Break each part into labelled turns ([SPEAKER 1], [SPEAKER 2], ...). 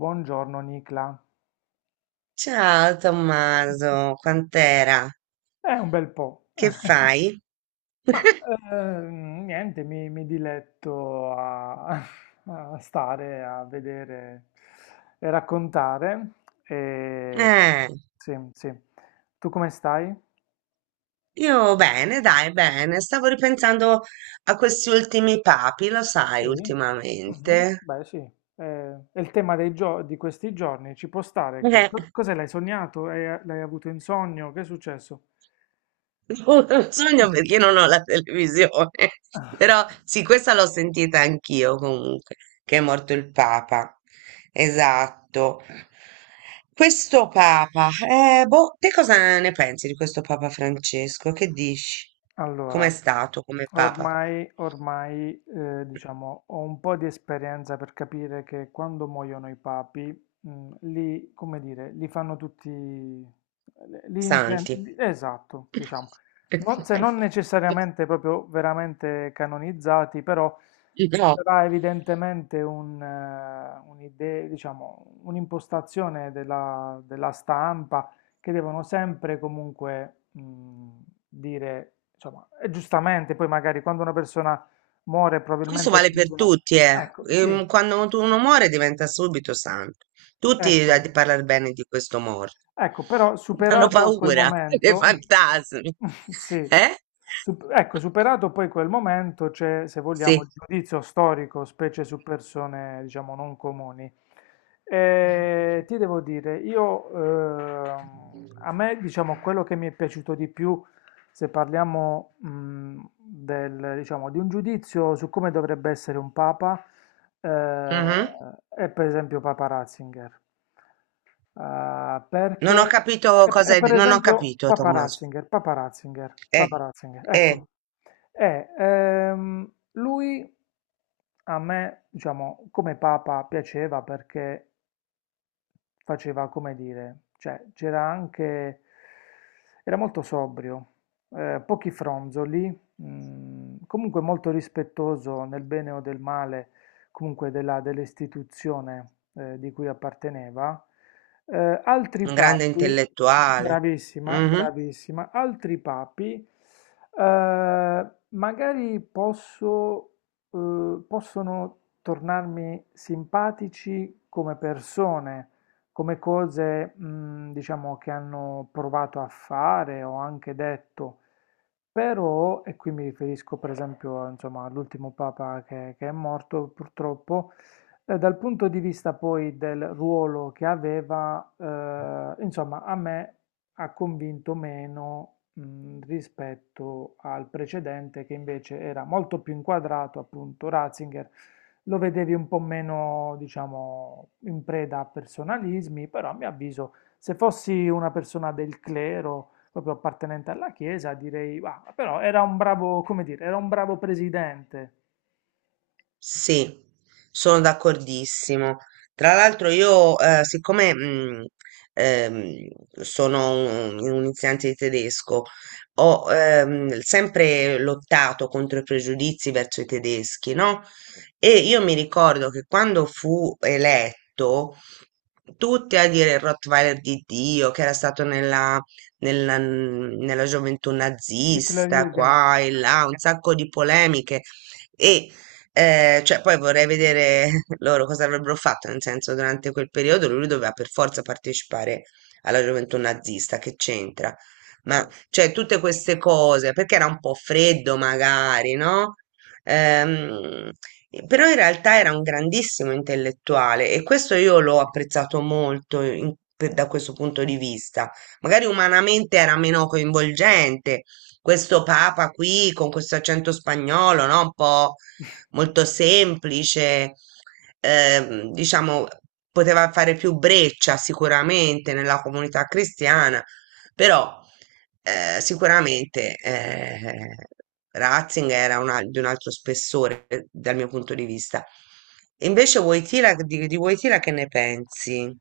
[SPEAKER 1] Buongiorno Nicla.
[SPEAKER 2] Ciao Tommaso, quant'era?
[SPEAKER 1] È un bel po'.
[SPEAKER 2] Che fai?
[SPEAKER 1] Ma niente, mi diletto a, a stare, a vedere e raccontare. E,
[SPEAKER 2] Eh,
[SPEAKER 1] sì, sì. Tu come stai?
[SPEAKER 2] io bene, dai, bene. Stavo ripensando a questi ultimi papi, lo sai,
[SPEAKER 1] Sì. Mhm,
[SPEAKER 2] ultimamente.
[SPEAKER 1] beh, sì. È il tema di questi giorni. Ci può stare che
[SPEAKER 2] Eh.
[SPEAKER 1] cos'è? L'hai sognato? L'hai avuto in sogno? Che è successo?
[SPEAKER 2] Non lo sogno perché non ho la televisione, però sì, questa l'ho sentita anch'io comunque, che è morto il Papa. Esatto. Questo Papa, boh, te cosa ne pensi di questo Papa Francesco? Che dici?
[SPEAKER 1] Allora,
[SPEAKER 2] Com'è stato come Papa?
[SPEAKER 1] ormai diciamo, ho un po' di esperienza per capire che quando muoiono i papi, li, come dire, li fanno tutti,
[SPEAKER 2] Santi.
[SPEAKER 1] esatto, diciamo, non, se non necessariamente proprio veramente canonizzati, però
[SPEAKER 2] No.
[SPEAKER 1] sarà evidentemente un, un'idea, diciamo, un'impostazione della stampa che devono sempre comunque dire, insomma, e giustamente poi magari quando una persona muore
[SPEAKER 2] Questo
[SPEAKER 1] probabilmente
[SPEAKER 2] vale per
[SPEAKER 1] punta una...
[SPEAKER 2] tutti, eh.
[SPEAKER 1] Ecco, sì,
[SPEAKER 2] Quando uno muore diventa subito santo. Tutti
[SPEAKER 1] ecco,
[SPEAKER 2] parlano bene di questo morto.
[SPEAKER 1] ecco, però
[SPEAKER 2] Hanno
[SPEAKER 1] superato quel
[SPEAKER 2] paura dei
[SPEAKER 1] momento,
[SPEAKER 2] fantasmi.
[SPEAKER 1] sì,
[SPEAKER 2] Eh?
[SPEAKER 1] Ecco, superato poi quel momento c'è, se vogliamo,
[SPEAKER 2] Sì.
[SPEAKER 1] il giudizio storico, specie su persone, diciamo, non comuni. Ti devo dire, io, a me, diciamo, quello che mi è piaciuto di più, se parliamo, del, diciamo, di un giudizio su come dovrebbe essere un papa, eh,
[SPEAKER 2] Mhm.
[SPEAKER 1] è per esempio Papa Ratzinger. Ah,
[SPEAKER 2] Non ho
[SPEAKER 1] perché
[SPEAKER 2] capito cosa
[SPEAKER 1] e per
[SPEAKER 2] Non ho
[SPEAKER 1] esempio
[SPEAKER 2] capito, Tommaso. Eh,
[SPEAKER 1] Papa Ratzinger,
[SPEAKER 2] eh,
[SPEAKER 1] ecco, e, lui a me, diciamo, come Papa piaceva perché faceva come dire, cioè c'era anche, era molto sobrio, pochi fronzoli, mm, comunque molto rispettoso nel bene o del male, comunque dell'istituzione di cui apparteneva. Altri
[SPEAKER 2] un grande
[SPEAKER 1] papi,
[SPEAKER 2] intellettuale. Mm-hmm.
[SPEAKER 1] bravissima, altri papi, magari posso, possono tornarmi simpatici come persone, come cose, diciamo, che hanno provato a fare o anche detto, però, e qui mi riferisco per esempio, insomma, all'ultimo papa che è morto purtroppo, dal punto di vista poi del ruolo che aveva, insomma, a me ha convinto meno, rispetto al precedente che invece era molto più inquadrato, appunto, Ratzinger lo vedevi un po' meno, diciamo, in preda a personalismi, però a mio avviso, se fossi una persona del clero, proprio appartenente alla Chiesa, direi, "Ah, però era un bravo, come dire, era un bravo presidente."
[SPEAKER 2] Sì, sono d'accordissimo. Tra l'altro io, siccome ehm, sono un insegnante di tedesco, ho sempre lottato contro i pregiudizi verso i tedeschi, no? E io mi ricordo che quando fu eletto, tutti a dire il Rottweiler di Dio, che era stato nella gioventù
[SPEAKER 1] Sì, era un bravo
[SPEAKER 2] nazista,
[SPEAKER 1] Hitlerjugend,
[SPEAKER 2] qua e là, un sacco di polemiche. E cioè, poi vorrei vedere loro cosa avrebbero fatto, nel senso, durante quel periodo lui doveva per forza partecipare alla gioventù nazista, che c'entra?
[SPEAKER 1] sì,
[SPEAKER 2] Ma, cioè, tutte queste cose, perché era un po' freddo magari, no? Ehm, Però in realtà era un grandissimo intellettuale e questo io l'ho
[SPEAKER 1] sì.
[SPEAKER 2] apprezzato molto da questo punto di vista. Magari umanamente era meno coinvolgente, questo papa qui con questo accento spagnolo, no? Un po' molto semplice, diciamo, poteva fare più breccia sicuramente nella comunità cristiana, però sicuramente Ratzinger era di un altro spessore dal mio punto di vista. Invece Wojtyla, di Wojtyla che ne pensi?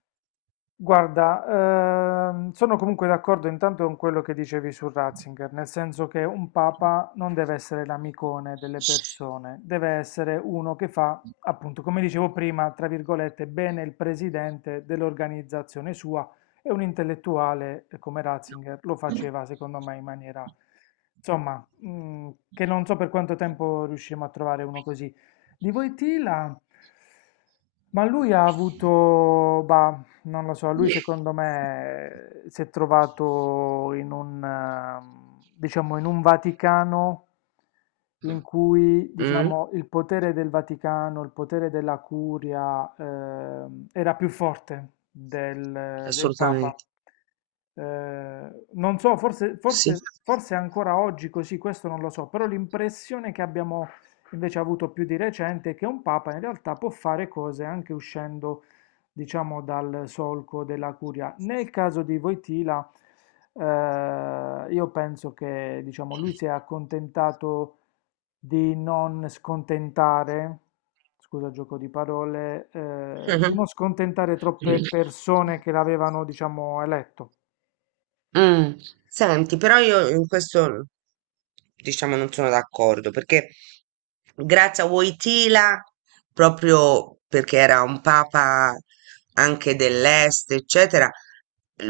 [SPEAKER 1] Guarda, sono comunque d'accordo intanto con quello che dicevi su Ratzinger, nel senso che un papa non deve essere l'amicone delle persone, deve essere uno che fa, appunto, come dicevo prima, tra virgolette, bene il presidente dell'organizzazione sua e un intellettuale come Ratzinger lo faceva, secondo me, in maniera, insomma, mm, che non so per quanto tempo riusciremo a trovare uno così. Di Voitila, ma lui ha avuto, bah, non lo so, lui secondo me si è trovato in un, diciamo, in un Vaticano in cui,
[SPEAKER 2] Mm?
[SPEAKER 1] diciamo, il potere del Vaticano, il potere della Curia, era più forte del Papa.
[SPEAKER 2] Assolutamente,
[SPEAKER 1] Non so,
[SPEAKER 2] sì.
[SPEAKER 1] forse ancora oggi così, questo non lo so, però l'impressione che abbiamo invece avuto più di recente è che un Papa in realtà può fare cose anche uscendo diciamo, dal solco della curia. Nel caso di Wojtyla, io penso che, diciamo, lui si è accontentato di non scontentare, scusa il gioco di parole, di non
[SPEAKER 2] Mhm.
[SPEAKER 1] scontentare troppe persone che l'avevano, diciamo, eletto,
[SPEAKER 2] Mm. Senti, però io in questo diciamo non sono d'accordo perché grazie a Wojtyla, proprio perché era un papa anche dell'est, eccetera,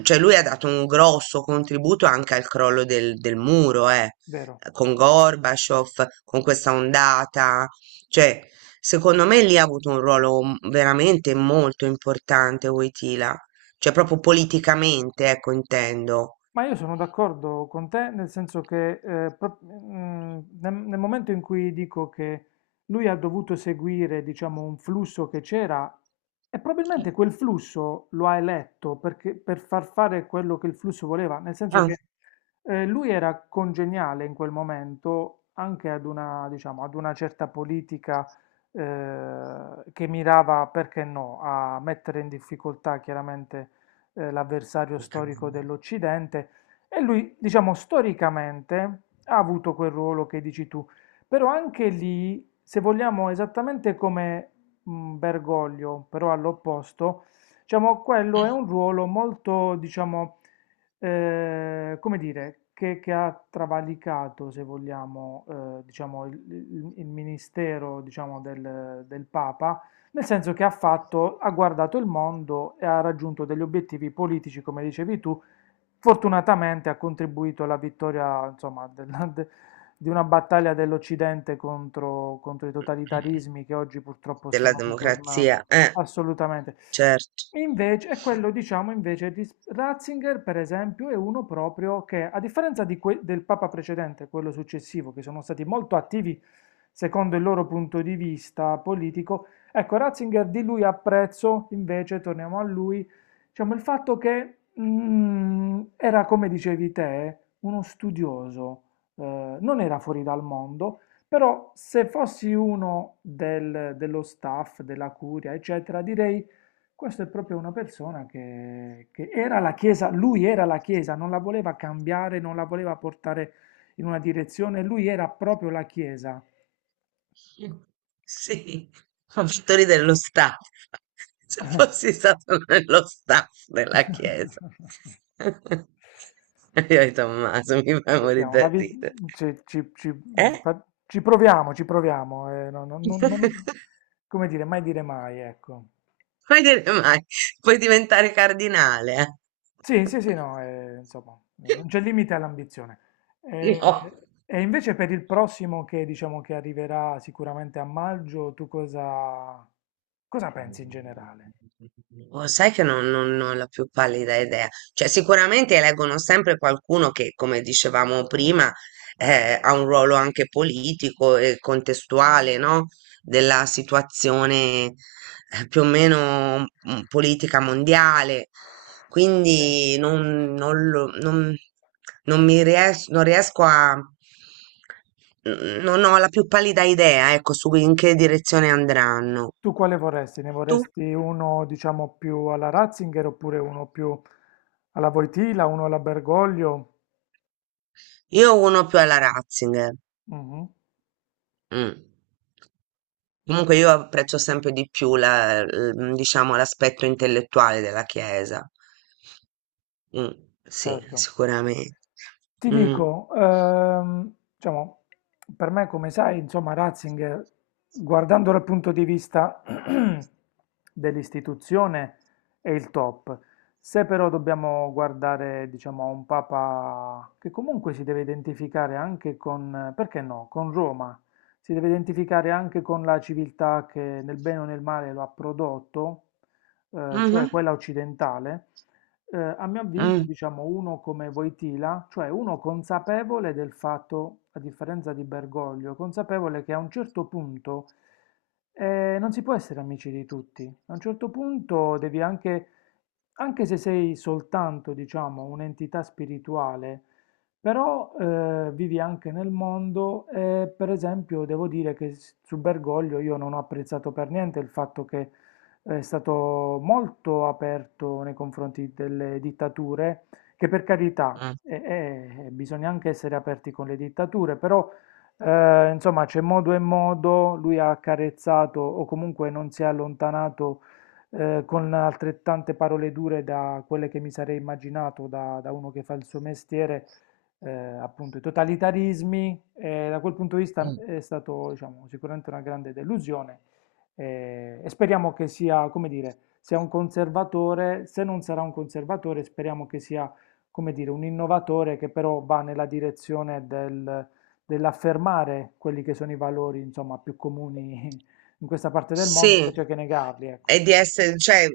[SPEAKER 2] cioè lui ha dato un grosso contributo anche al crollo del muro,
[SPEAKER 1] vero?
[SPEAKER 2] con Gorbaciov, con questa ondata, cioè secondo me lì ha avuto un ruolo veramente molto importante Wojtyla. Cioè proprio politicamente, ecco, intendo.
[SPEAKER 1] Ma io sono d'accordo con te, nel senso che mm, nel momento in cui dico che lui ha dovuto seguire, diciamo, un flusso che c'era, e probabilmente quel flusso lo ha eletto per far fare quello che il flusso voleva, nel senso
[SPEAKER 2] Ah,
[SPEAKER 1] che lui era congeniale in quel momento anche ad una, diciamo, ad una certa politica che mirava, perché no, a mettere in difficoltà chiaramente l'avversario
[SPEAKER 2] il
[SPEAKER 1] storico
[SPEAKER 2] cambiamento
[SPEAKER 1] dell'Occidente, e lui, diciamo, storicamente ha avuto quel ruolo che dici tu, però anche lì, se vogliamo, esattamente come Bergoglio, però all'opposto, diciamo, quello è
[SPEAKER 2] mm,
[SPEAKER 1] un ruolo molto, diciamo, come dire, che ha travalicato, se vogliamo, diciamo, il ministero, diciamo, del Papa nel senso che ha fatto, ha guardato il mondo e ha raggiunto degli obiettivi politici, come dicevi tu. Fortunatamente ha contribuito alla vittoria, insomma, di una battaglia dell'Occidente contro i totalitarismi che oggi purtroppo
[SPEAKER 2] della
[SPEAKER 1] stanno ritornando.
[SPEAKER 2] democrazia,
[SPEAKER 1] Assolutamente.
[SPEAKER 2] certo.
[SPEAKER 1] Invece, e quello diciamo invece di Ratzinger, per esempio, è uno proprio che, a differenza di del Papa precedente, quello successivo, che sono stati molto attivi secondo il loro punto di vista politico, ecco, Ratzinger di lui apprezzo, invece, torniamo a lui, diciamo il fatto che mm, era, come dicevi te, uno studioso, non era fuori dal mondo, però se fossi uno dello staff, della curia, eccetera, direi questo è proprio una persona che era la Chiesa, lui era la Chiesa, non la voleva cambiare, non la voleva portare in una direzione, lui era proprio la Chiesa.
[SPEAKER 2] Mm, sì. Ho fatto ridere lo staff. Se fossi stato nello staff della chiesa. Io e Tommaso mi fa morire
[SPEAKER 1] Vediamo,
[SPEAKER 2] da
[SPEAKER 1] la vi-
[SPEAKER 2] ridere.
[SPEAKER 1] ci, ci- ci-
[SPEAKER 2] Eh?
[SPEAKER 1] fa- ci proviamo, come dire mai, ecco.
[SPEAKER 2] Puoi dire mai, puoi diventare cardinale. Eh?
[SPEAKER 1] Sì, sì, sì, no, insomma, non c'è limite all'ambizione.
[SPEAKER 2] No.
[SPEAKER 1] Eh, e invece per il prossimo che diciamo che arriverà sicuramente a maggio, tu cosa pensi in generale?
[SPEAKER 2] Oh, sai che non ho la più pallida idea. Cioè, sicuramente eleggono sempre qualcuno che, come dicevamo prima, ha un ruolo anche politico e contestuale, no? Della situazione più o meno mm, politica mondiale,
[SPEAKER 1] Sì.
[SPEAKER 2] quindi non mi non riesco a, non ho la più pallida idea, ecco, su in che direzione andranno.
[SPEAKER 1] Tu quale vorresti? Ne
[SPEAKER 2] Tu?
[SPEAKER 1] vorresti uno, diciamo, più alla Ratzinger oppure uno più alla Voitila, uno alla Bergoglio?
[SPEAKER 2] Io uno più alla Ratzinger.
[SPEAKER 1] Mhm.
[SPEAKER 2] Mm. Comunque io apprezzo sempre di più diciamo, l'aspetto intellettuale della Chiesa. Mh, sì,
[SPEAKER 1] Certo.
[SPEAKER 2] sicuramente.
[SPEAKER 1] Ti
[SPEAKER 2] Mh.
[SPEAKER 1] dico, diciamo, per me, come sai, insomma, Ratzinger, guardando dal punto di vista dell'istituzione, è il top. Se però dobbiamo guardare, diciamo, a un papa che comunque si deve identificare anche con, perché no, con Roma, si deve identificare anche con la civiltà che nel bene o nel male lo ha prodotto, cioè
[SPEAKER 2] Mh-mh.
[SPEAKER 1] quella occidentale. A mio avviso,
[SPEAKER 2] Mh,
[SPEAKER 1] diciamo, uno come Wojtyla, cioè uno consapevole del fatto, a differenza di Bergoglio, consapevole che a un certo punto non si può essere amici di tutti. A un certo punto devi anche, anche se sei soltanto, diciamo, un'entità spirituale, però vivi anche nel mondo e, per esempio, devo dire che su Bergoglio io non ho apprezzato per niente il fatto che è stato molto aperto nei confronti delle dittature, che per carità,
[SPEAKER 2] mh,
[SPEAKER 1] bisogna anche essere aperti con le dittature, però insomma c'è modo e modo, lui ha accarezzato o comunque non si è allontanato con altrettante parole dure da quelle che mi sarei immaginato da uno che fa il suo mestiere, appunto i totalitarismi, e da quel punto di vista
[SPEAKER 2] mh.
[SPEAKER 1] è stato diciamo, sicuramente una grande delusione e speriamo che sia, come dire, sia un conservatore, se non sarà un conservatore, speriamo che sia, come dire, un innovatore che però va nella direzione dell'affermare quelli che sono i valori, insomma, più comuni in questa parte del mondo,
[SPEAKER 2] Sì.
[SPEAKER 1] invece che negarli, ecco.
[SPEAKER 2] E di essere cioè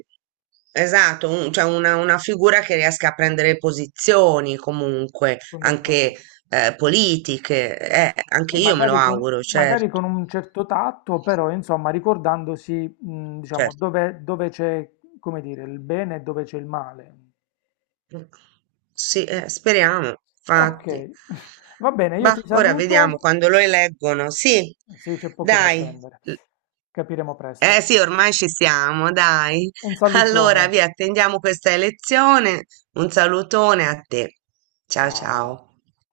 [SPEAKER 2] esatto, un cioè una figura che riesca a prendere posizioni comunque,
[SPEAKER 1] Sono
[SPEAKER 2] anche,
[SPEAKER 1] d'accordo.
[SPEAKER 2] politiche. Anche
[SPEAKER 1] Sì,
[SPEAKER 2] io me lo auguro, certo,
[SPEAKER 1] magari con un certo tatto, però insomma ricordandosi, diciamo,
[SPEAKER 2] certo.
[SPEAKER 1] dove c'è, come dire, il bene e dove c'è il male.
[SPEAKER 2] Mh. Sì, speriamo,
[SPEAKER 1] Ok,
[SPEAKER 2] infatti.
[SPEAKER 1] va bene, io
[SPEAKER 2] Bah,
[SPEAKER 1] ti
[SPEAKER 2] ora vediamo
[SPEAKER 1] saluto.
[SPEAKER 2] quando lo eleggono. Sì,
[SPEAKER 1] Sì, c'è poco da
[SPEAKER 2] dai.
[SPEAKER 1] attendere.
[SPEAKER 2] L
[SPEAKER 1] Capiremo
[SPEAKER 2] Eh
[SPEAKER 1] presto.
[SPEAKER 2] sì, ormai ci siamo, dai.
[SPEAKER 1] Un salutone.
[SPEAKER 2] Allora, vi attendiamo questa lezione. Un salutone a te. Ciao
[SPEAKER 1] Ciao.
[SPEAKER 2] ciao.